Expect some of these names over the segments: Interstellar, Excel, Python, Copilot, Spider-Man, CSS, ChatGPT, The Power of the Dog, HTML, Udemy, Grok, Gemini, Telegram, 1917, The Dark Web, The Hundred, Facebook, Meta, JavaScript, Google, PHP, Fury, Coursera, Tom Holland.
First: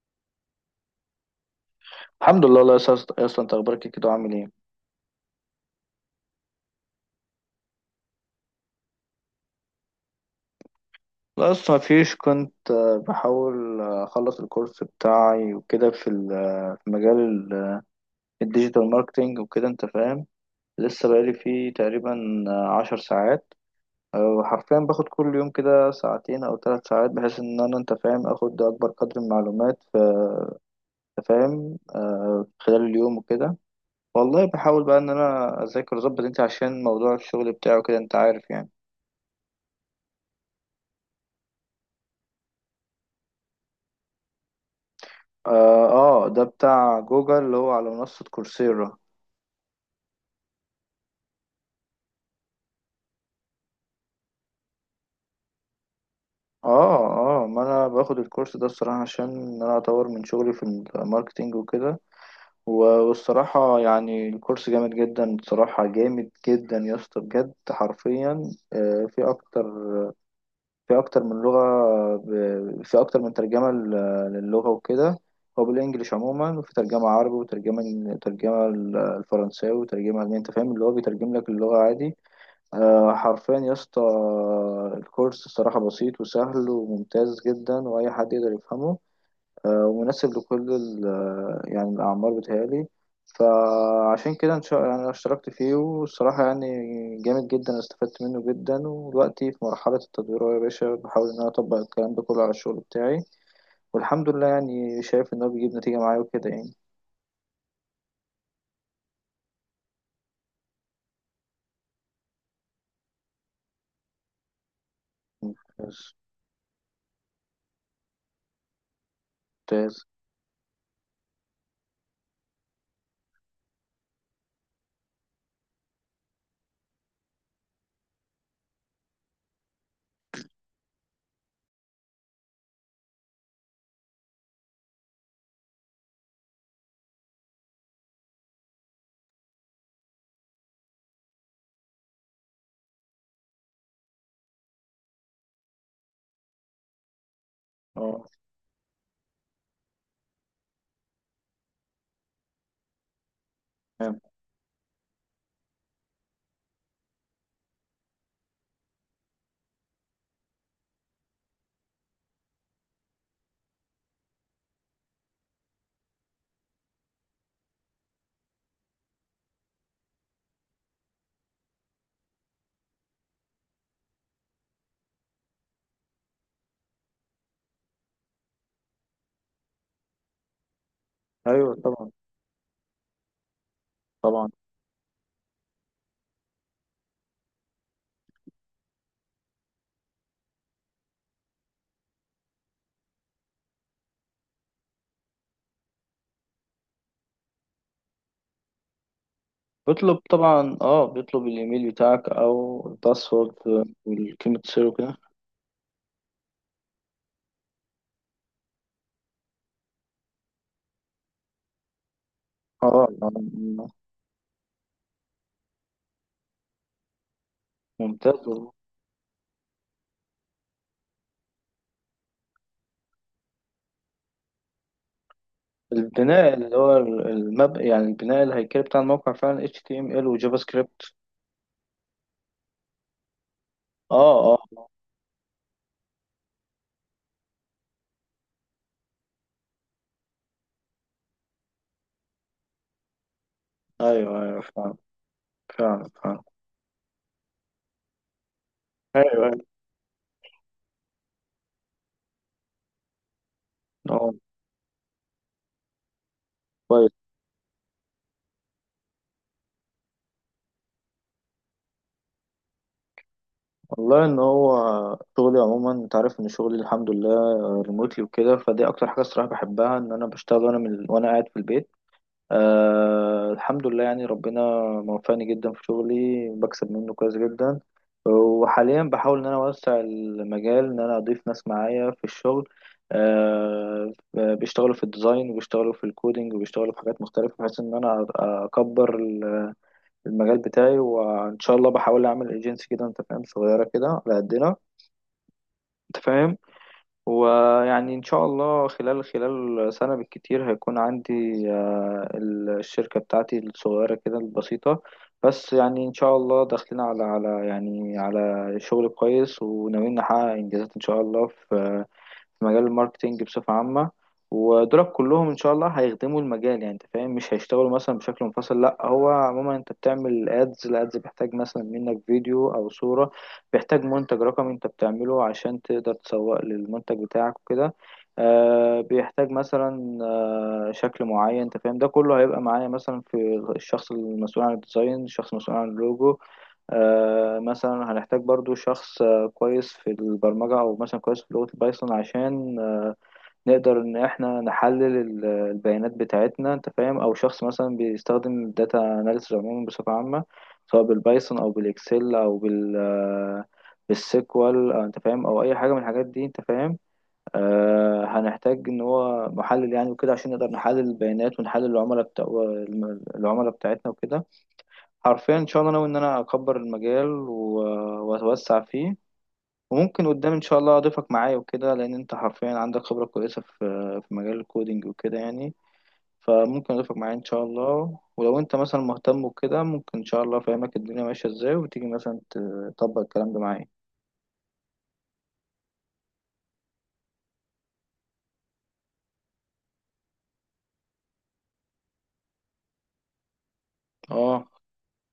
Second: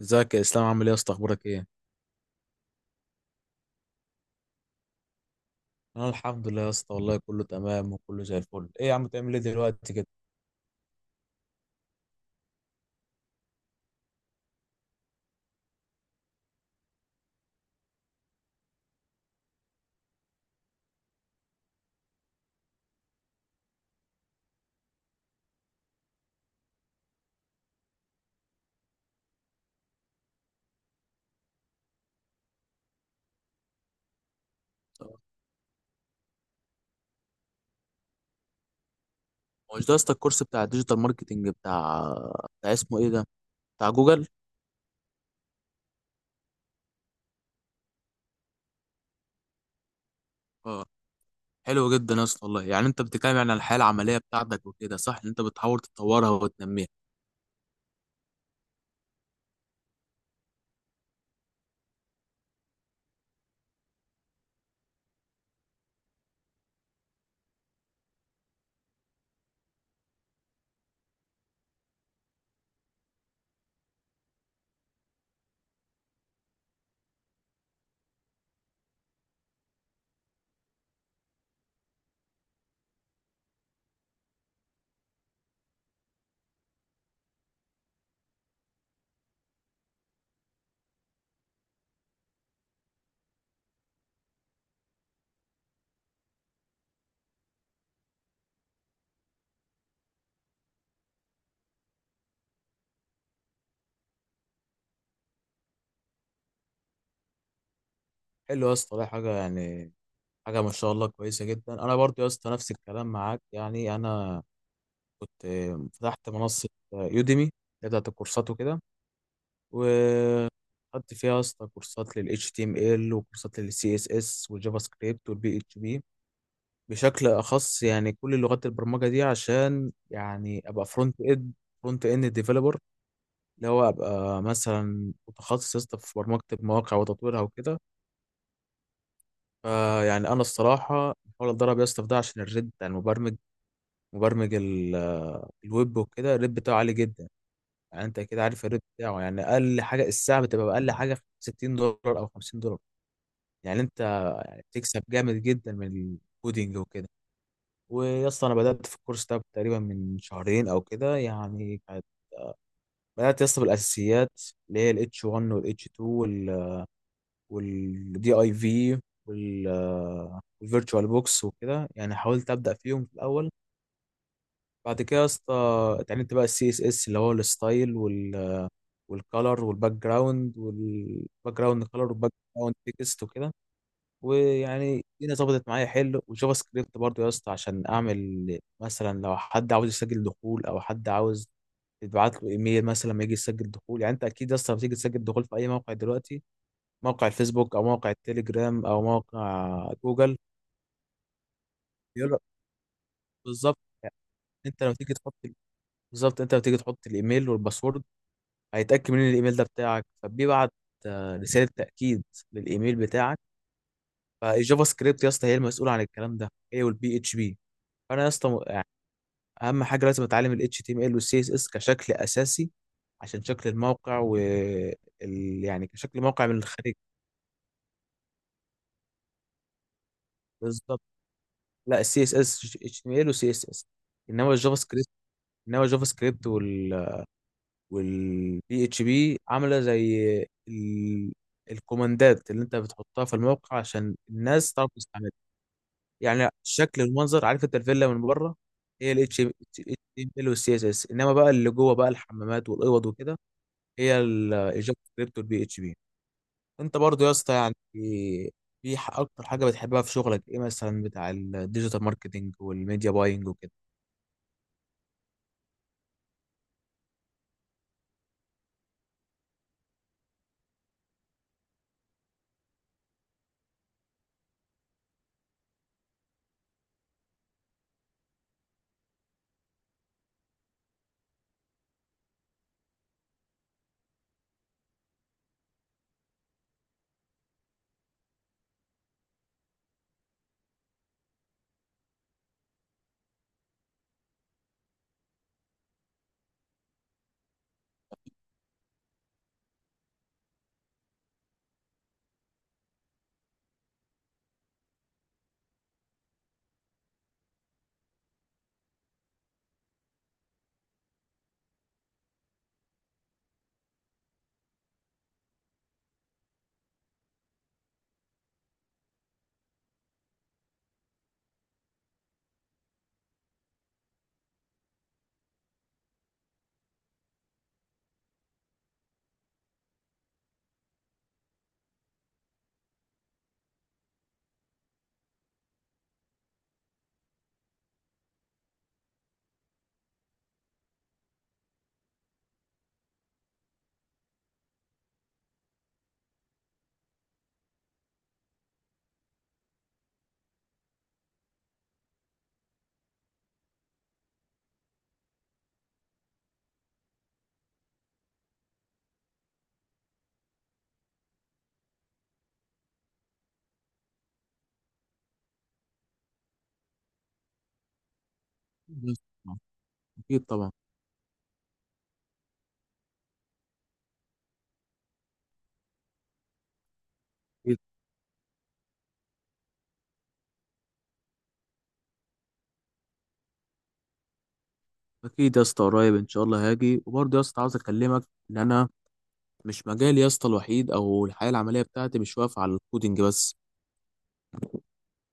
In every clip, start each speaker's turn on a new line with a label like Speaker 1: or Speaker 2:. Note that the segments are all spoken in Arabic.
Speaker 1: ازيك يا اسلام؟ عامل ايه يا اسطى؟ اخبارك ايه؟
Speaker 2: الحمد لله، الله يسعدك يا اسطى. انت اخبارك إيه كده وعامل ايه؟
Speaker 1: انا الحمد لله يا اسطى، والله كله تمام وكله زي الفل. ايه يا عم تعمل ايه دلوقتي كده؟
Speaker 2: لا اصلا مفيش، كنت بحاول اخلص الكورس بتاعي وكده في في مجال الديجيتال ماركتينج وكده، انت فاهم. لسه بقالي فيه تقريبا 10 ساعات. حرفيا باخد كل يوم كده ساعتين او 3 ساعات، بحيث ان انا، انت فاهم، اخد اكبر قدر من المعلومات في، أنت فاهم، خلال اليوم وكده. والله بحاول بقى ان انا اذاكر واظبط، انت عشان موضوع الشغل بتاعه كده، انت عارف يعني.
Speaker 1: هو مش ده يا اسطى الكورس بتاع الديجيتال ماركتنج بتاع اسمه ايه ده، بتاع جوجل؟
Speaker 2: اه، ده بتاع جوجل اللي هو على منصة كورسيرا.
Speaker 1: اه، حلو جدا يا اسطى والله. يعني انت بتتكلم يعني عن الحياه العمليه بتاعتك وكده، صح ان انت بتحاول تطورها وتنميها.
Speaker 2: اه اه، ما انا باخد الكورس ده الصراحة عشان انا اطور من شغلي في الماركتينج وكده. والصراحة يعني الكورس جامد جدا، بصراحة جامد جدا يا اسطى بجد. حرفيا في اكتر من لغة، في اكتر من ترجمة للغة وكده. هو بالانجلش عموما، وفي ترجمة عربي، وترجمة ترجمة الفرنساوي، وترجمة ألماني. انت فاهم، اللي هو بيترجم لك اللغة عادي. حرفيا يا اسطى، الكورس الصراحة بسيط وسهل وممتاز جدا، وأي حد يقدر يفهمه. ومناسب لكل يعني الأعمار بتهيألي. فعشان كده إن شاء، يعني أنا اشتركت فيه، والصراحة يعني جامد جدا، استفدت منه جدا. ودلوقتي في مرحلة التدوير أهو يا باشا، بحاول إن أنا أطبق الكلام ده كله على الشغل بتاعي. والحمد لله يعني شايف إن هو بيجيب نتيجة معايا وكده يعني.
Speaker 1: حلو يا اسطى والله، حاجه يعني ما شاء الله كويسه جدا. انا برضو يا اسطى نفس الكلام معاك. يعني انا كنت
Speaker 2: ممتاز
Speaker 1: فتحت منصه يوديمي بتاعت الكورسات
Speaker 2: ممتاز.
Speaker 1: وكده، خدت فيها يا اسطى كورسات لل HTML وكورسات لل CSS والجافا سكريبت وال PHP بشكل أخص. يعني كل لغات البرمجة دي عشان يعني أبقى فرونت إند ديفلوبر، اللي هو أبقى مثلا متخصص يا اسطى في برمجة المواقع وتطويرها وكده. فيعني أنا الصراحة بحاول أتدرب يا اسطى في ده عشان الريت بتاع المبرمج، مبرمج ال- الويب وكده، الريت بتاعه عالي جدا. يعني أنت
Speaker 2: اه،
Speaker 1: كده عارف الريت بتاعه، يعني أقل حاجة الساعة بتبقى أقل حاجة 60 دولار أو 50 دولار. يعني انت
Speaker 2: تمام.
Speaker 1: بتكسب جامد جدا من الكودينج وكده. ويا اسطى انا بدات في الكورس ده تقريبا من شهرين او كده. يعني بدات يا اسطى بالاساسيات، اللي هي الاتش 1 والاتش 2 والدي اي في والفيرتشوال بوكس وكده. يعني حاولت ابدا فيهم في الاول. بعد كده يا اسطى اتعلمت بقى السي اس اس، اللي هو الستايل والكالر والباك جراوند والباك
Speaker 2: أيوه
Speaker 1: جراوند كالر
Speaker 2: طبعا،
Speaker 1: والباك جراوند تكست وكده.
Speaker 2: طبعا.
Speaker 1: ويعني الدنيا ظبطت معايا حلو. وجافا سكريبت برضو يا اسطى عشان اعمل مثلا لو حد عاوز يسجل دخول او حد عاوز تبعت له ايميل مثلا لما يجي يسجل دخول. يعني انت اكيد يا اسطى لما تيجي تسجل دخول في اي موقع دلوقتي، موقع الفيسبوك او موقع التليجرام او موقع
Speaker 2: بيطلب
Speaker 1: جوجل،
Speaker 2: طبعا، اه، بيطلب الايميل بتاعك
Speaker 1: بيقول لك،
Speaker 2: او الباسورد
Speaker 1: بالظبط يعني،
Speaker 2: والكلمة
Speaker 1: انت
Speaker 2: سر
Speaker 1: لما تيجي
Speaker 2: وكده.
Speaker 1: تحط، بالظبط انت لما تيجي تحط الايميل والباسورد، هيتاكد من الايميل ده بتاعك، فبيبعت رساله تاكيد للايميل
Speaker 2: اه،
Speaker 1: بتاعك. فالجافا سكريبت يا اسطى هي المسؤوله عن الكلام ده، هي والبي اتش بي. فانا يا
Speaker 2: ممتاز
Speaker 1: اسطى
Speaker 2: والله.
Speaker 1: اهم حاجه لازم اتعلم ال HTML وال CSS كشكل اساسي عشان شكل الموقع يعني كشكل موقع
Speaker 2: البناء
Speaker 1: من
Speaker 2: اللي
Speaker 1: الخارج.
Speaker 2: هو يعني البناء الهيكلي بتاع الموقع فعلا HTML وجافا
Speaker 1: بالظبط.
Speaker 2: سكريبت.
Speaker 1: لا، ال HTML وال CSS، انما
Speaker 2: اه اه،
Speaker 1: الجافا سكريبت، انما الجافا سكريبت وال وال PHP عامله زي ال... الكوماندات اللي انت بتحطها في الموقع عشان
Speaker 2: ايوه ايوه،
Speaker 1: الناس تعرف
Speaker 2: فعلا
Speaker 1: تستعملها.
Speaker 2: فعلا فعلا.
Speaker 1: يعني الشكل والمنظر، عارف انت الفيلا من بره، هي ال
Speaker 2: ايوه ايوه،
Speaker 1: HTML وال CSS، انما بقى اللي جوه بقى الحمامات والاوض وكده، هي
Speaker 2: اه،
Speaker 1: الجافا سكريبت والبي اتش بي. انت
Speaker 2: كويس.
Speaker 1: برضو يا اسطى يعني اكتر حاجه بتحبها في شغلك ايه، مثلا بتاع الديجيتال ماركتنج والميديا باينج وكده؟
Speaker 2: والله ان هو شغلي عموما، انت عارف، ان شغلي الحمد لله ريموتلي وكده، فدي اكتر حاجه الصراحه بحبها، ان انا بشتغل وانا من وانا قاعد في البيت. أه، الحمد لله، يعني ربنا موفقني جدا في شغلي، بكسب منه كويس جدا. وحاليا بحاول ان انا اوسع المجال، ان انا اضيف ناس معايا في الشغل. أه، بيشتغلوا في الديزاين، وبيشتغلوا في الكودينج، وبيشتغلوا في حاجات مختلفة، بحيث ان انا اكبر المجال بتاعي. وان شاء الله بحاول اعمل ايجنسي كده، انت فاهم، صغيرة كده على قدنا، انت فاهم. ويعني إن شاء الله خلال سنة بالكتير هيكون عندي الشركة بتاعتي الصغيرة كده البسيطة، بس يعني إن شاء الله داخلين على يعني على شغل كويس، وناويين نحقق إنجازات إن شاء الله في مجال الماركتينج بصفة عامة. ودولت كلهم إن شاء الله هيخدموا المجال، يعني أنت فاهم، مش هيشتغلوا مثلا بشكل منفصل. لأ، هو عموما أنت بتعمل أدز، الأدز بيحتاج مثلا منك فيديو أو صورة، بيحتاج منتج رقمي أنت بتعمله عشان تقدر تسوق للمنتج بتاعك وكده. بيحتاج مثلا شكل معين، انت فاهم، ده كله هيبقى معايا، مثلا في الشخص المسؤول عن الديزاين، الشخص المسؤول عن اللوجو. مثلا هنحتاج برضو شخص كويس في البرمجة، أو مثلا كويس في لغة البايثون، عشان نقدر إن إحنا نحلل البيانات بتاعتنا، أنت فاهم. أو شخص مثلا بيستخدم الداتا أناليسز عموما بصفة عامة، سواء بالبايثون أو بالإكسل أو بالسيكوال، أنت فاهم، أو أي حاجة من الحاجات دي، أنت فاهم. هنحتاج إن هو محلل يعني وكده، عشان نقدر نحلل البيانات ونحلل العملاء بتاعتنا وكده. حرفيا ان شاء الله ناوي ان انا اكبر المجال واتوسع فيه.
Speaker 1: أكيد طبعا.
Speaker 2: وممكن
Speaker 1: أكيد
Speaker 2: قدام ان
Speaker 1: طبعا.
Speaker 2: شاء الله اضيفك معايا وكده، لان انت حرفيا عندك خبرة كويسة في مجال الكودينج وكده يعني. فممكن اضيفك معايا ان شاء
Speaker 1: أكيد.
Speaker 2: الله، ولو انت مثلا مهتم وكده، ممكن ان شاء الله افهمك الدنيا ماشية ازاي، وتيجي مثلا تطبق الكلام ده معايا.
Speaker 1: أكيد يا اسطى، قريب إن شاء الله هاجي. وبرضه يا اسطى عاوز أكلمك إن أنا مش مجالي يا اسطى الوحيد أو الحياة العملية بتاعتي مش واقفة على الكودينج بس،
Speaker 2: اه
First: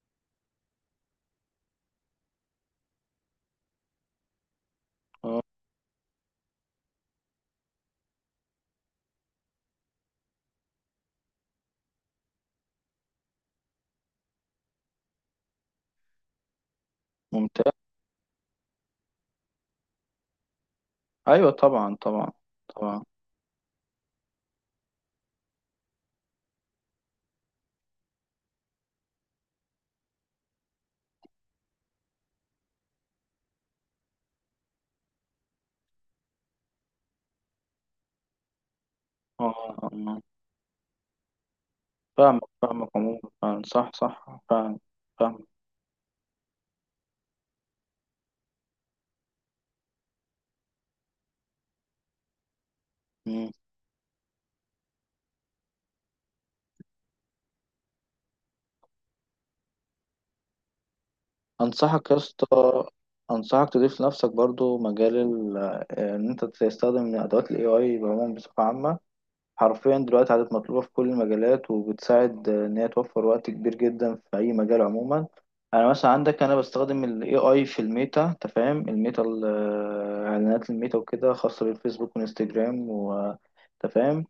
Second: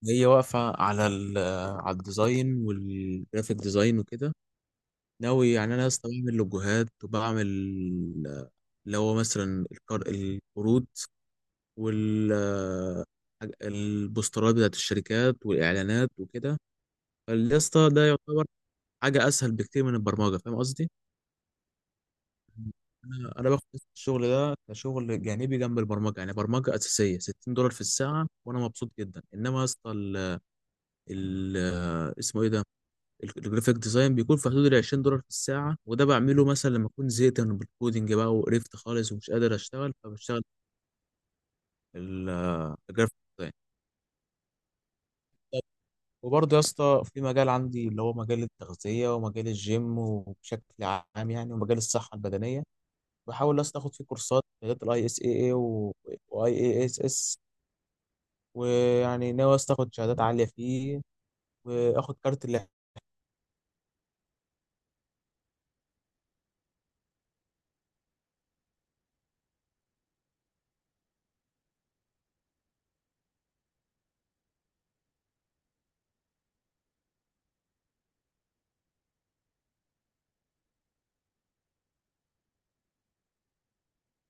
Speaker 1: هي واقفة على على الديزاين والجرافيك ديزاين وكده.
Speaker 2: اه،
Speaker 1: ناوي يعني انا اصلا بعمل لوجوهات وبعمل، اللي هو مثلا، القروض وال البوسترات بتاعت الشركات والاعلانات وكده.
Speaker 2: ممتاز.
Speaker 1: فاليسطا ده يعتبر حاجه اسهل بكتير من البرمجه، فاهم قصدي؟
Speaker 2: ايوه طبعا طبعا طبعا.
Speaker 1: انا باخد الشغل ده كشغل جانبي جنب البرمجه. يعني برمجه اساسيه 60 دولار في الساعه وانا مبسوط جدا. انما يا اسطى اسمه ايه ده، الجرافيك ديزاين بيكون في حدود ال 20 دولار في الساعة، وده بعمله مثلا لما أكون زهقت من الكودينج بقى وقرفت خالص ومش
Speaker 2: اه
Speaker 1: قادر
Speaker 2: آه،
Speaker 1: أشتغل،
Speaker 2: آه.
Speaker 1: فبشتغل ال-
Speaker 2: فاهمك فاهمك
Speaker 1: الجرافيك
Speaker 2: عموما،
Speaker 1: ديزاين.
Speaker 2: فعلا. صح صح، فعلا. فاهم.
Speaker 1: وبرضه يا اسطى في مجال عندي اللي هو مجال التغذية ومجال الجيم وبشكل عام يعني، ومجال الصحة البدنية. بحاول يا اسطى آخد فيه كورسات، شهادات الاي اس اي اي واي اي اس اس. ويعني ناوي يا اسطى آخد شهادات عالية فيه،
Speaker 2: انصحك
Speaker 1: وآخد
Speaker 2: يا
Speaker 1: كارت اللي
Speaker 2: اسطى، انصحك تضيف لنفسك برضو مجال ان انت تستخدم ادوات الاي اي بعموم بصفه عامه. حرفيا دلوقتي عادت مطلوبه في كل المجالات، وبتساعد ان هي توفر وقت كبير جدا في اي مجال عموما. انا مثلا عندك، انا بستخدم الاي اي في الميتا، انت فاهم، الميتا اعلانات الميتا وكده، خاصه بالفيسبوك وانستجرام، انت فاهم.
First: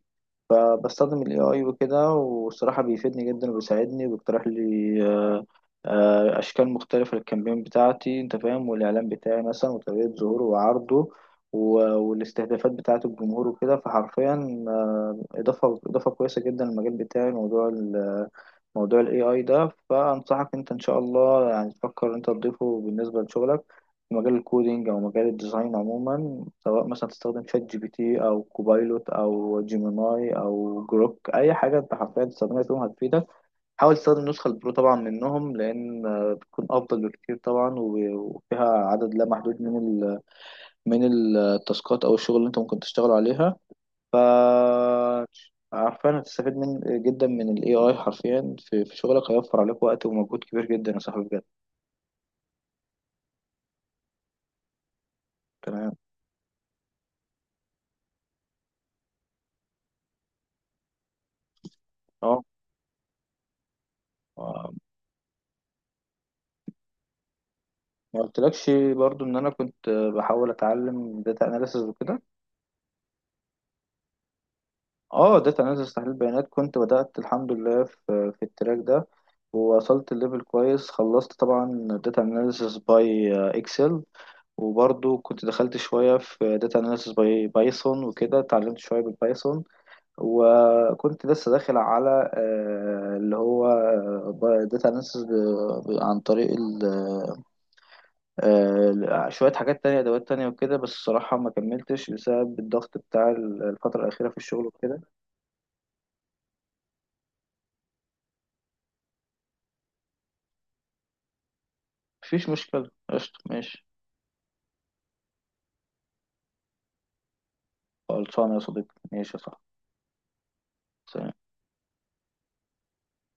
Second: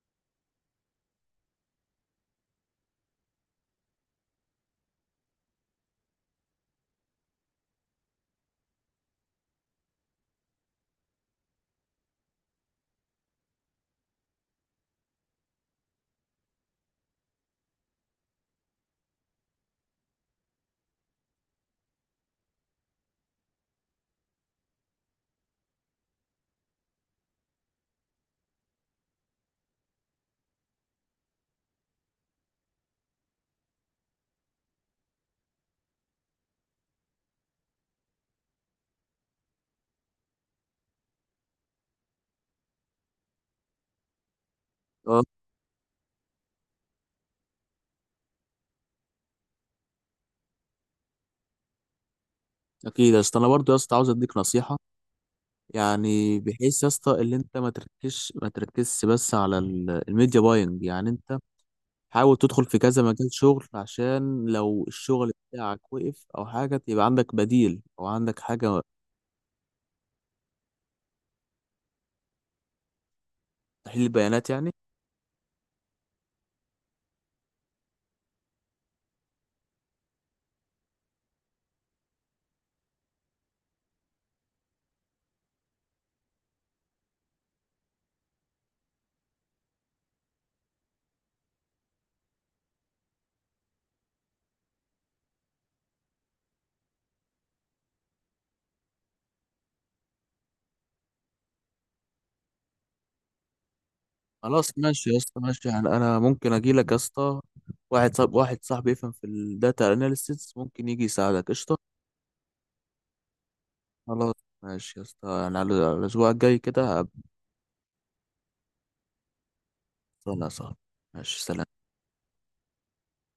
Speaker 2: فبستخدم ال AI وكده، والصراحة بيفيدني جدا وبيساعدني، وبيقترح لي أشكال مختلفة للكامبين بتاعتي، أنت فاهم، والإعلان بتاعي مثلا وطريقة ظهوره وعرضه، والاستهدافات بتاعة الجمهور وكده. فحرفيا إضافة كويسة جدا للمجال بتاعي، موضوع ال AI ده. فأنصحك أنت إن شاء الله يعني تفكر أنت تضيفه بالنسبة لشغلك في مجال الكودينج او مجال الديزاين عموما، سواء مثلا تستخدم شات جي بي تي او كوبايلوت او جيميناي او جروك، اي حاجه انت حرفيا تستخدمها فيهم هتفيدك. حاول تستخدم النسخه البرو طبعا منهم، لان بتكون افضل بكتير طبعا، وفيها عدد لا محدود من ال من التاسكات او الشغل اللي انت ممكن تشتغل عليها. ف،
Speaker 1: اه.
Speaker 2: عارفين هتستفيد من جدا من الاي اي حرفيا في شغلك، هيوفر عليك وقت ومجهود كبير جدا يا صاحبي بجد.
Speaker 1: اكيد يا اسطى. انا برضو يا اسطى عاوز اديك نصيحة،
Speaker 2: تمام،
Speaker 1: يعني بحيث يا اسطى اللي انت ما تركزش بس على الميديا باينج. يعني انت حاول تدخل في كذا مجال شغل، عشان
Speaker 2: اه.
Speaker 1: لو الشغل بتاعك وقف او حاجه يبقى عندك بديل او
Speaker 2: ما
Speaker 1: عندك
Speaker 2: قلتلكش
Speaker 1: حاجه.
Speaker 2: برضو ان انا كنت بحاول اتعلم داتا اناليسز وكده.
Speaker 1: تحليل بيانات يعني.
Speaker 2: اه، داتا اناليسز تحليل بيانات، كنت بدأت الحمد لله في التراك ده، ووصلت الليفل كويس. خلصت طبعا داتا اناليسز باي اكسل، وبرضو كنت دخلت شوية في داتا اناليسز باي بايثون وكده، اتعلمت شوية بالبايثون. وكنت لسه داخل على اللي هو داتا اناليسز عن طريق شوية حاجات تانية، أدوات تانية وكده، بس الصراحة ما كملتش بسبب الضغط بتاع الفترة الأخيرة في الشغل
Speaker 1: خلاص
Speaker 2: وكده.
Speaker 1: ماشي يا اسطى، ماشي. يعني انا ممكن اجي لك يا اسطى واحد صاحبي يفهم في الداتا اناليسيس، ممكن يجي يساعدك، قشطه.
Speaker 2: مفيش مشكلة، قشطة، ماشي.
Speaker 1: خلاص ماشي يا اسطى. يعني على الاسبوع الجاي كده هبقى
Speaker 2: خلصانة يا صديقي، ماشي يا صاحبي.
Speaker 1: انا صاحبي. ماشي،
Speaker 2: سلام.
Speaker 1: سلام.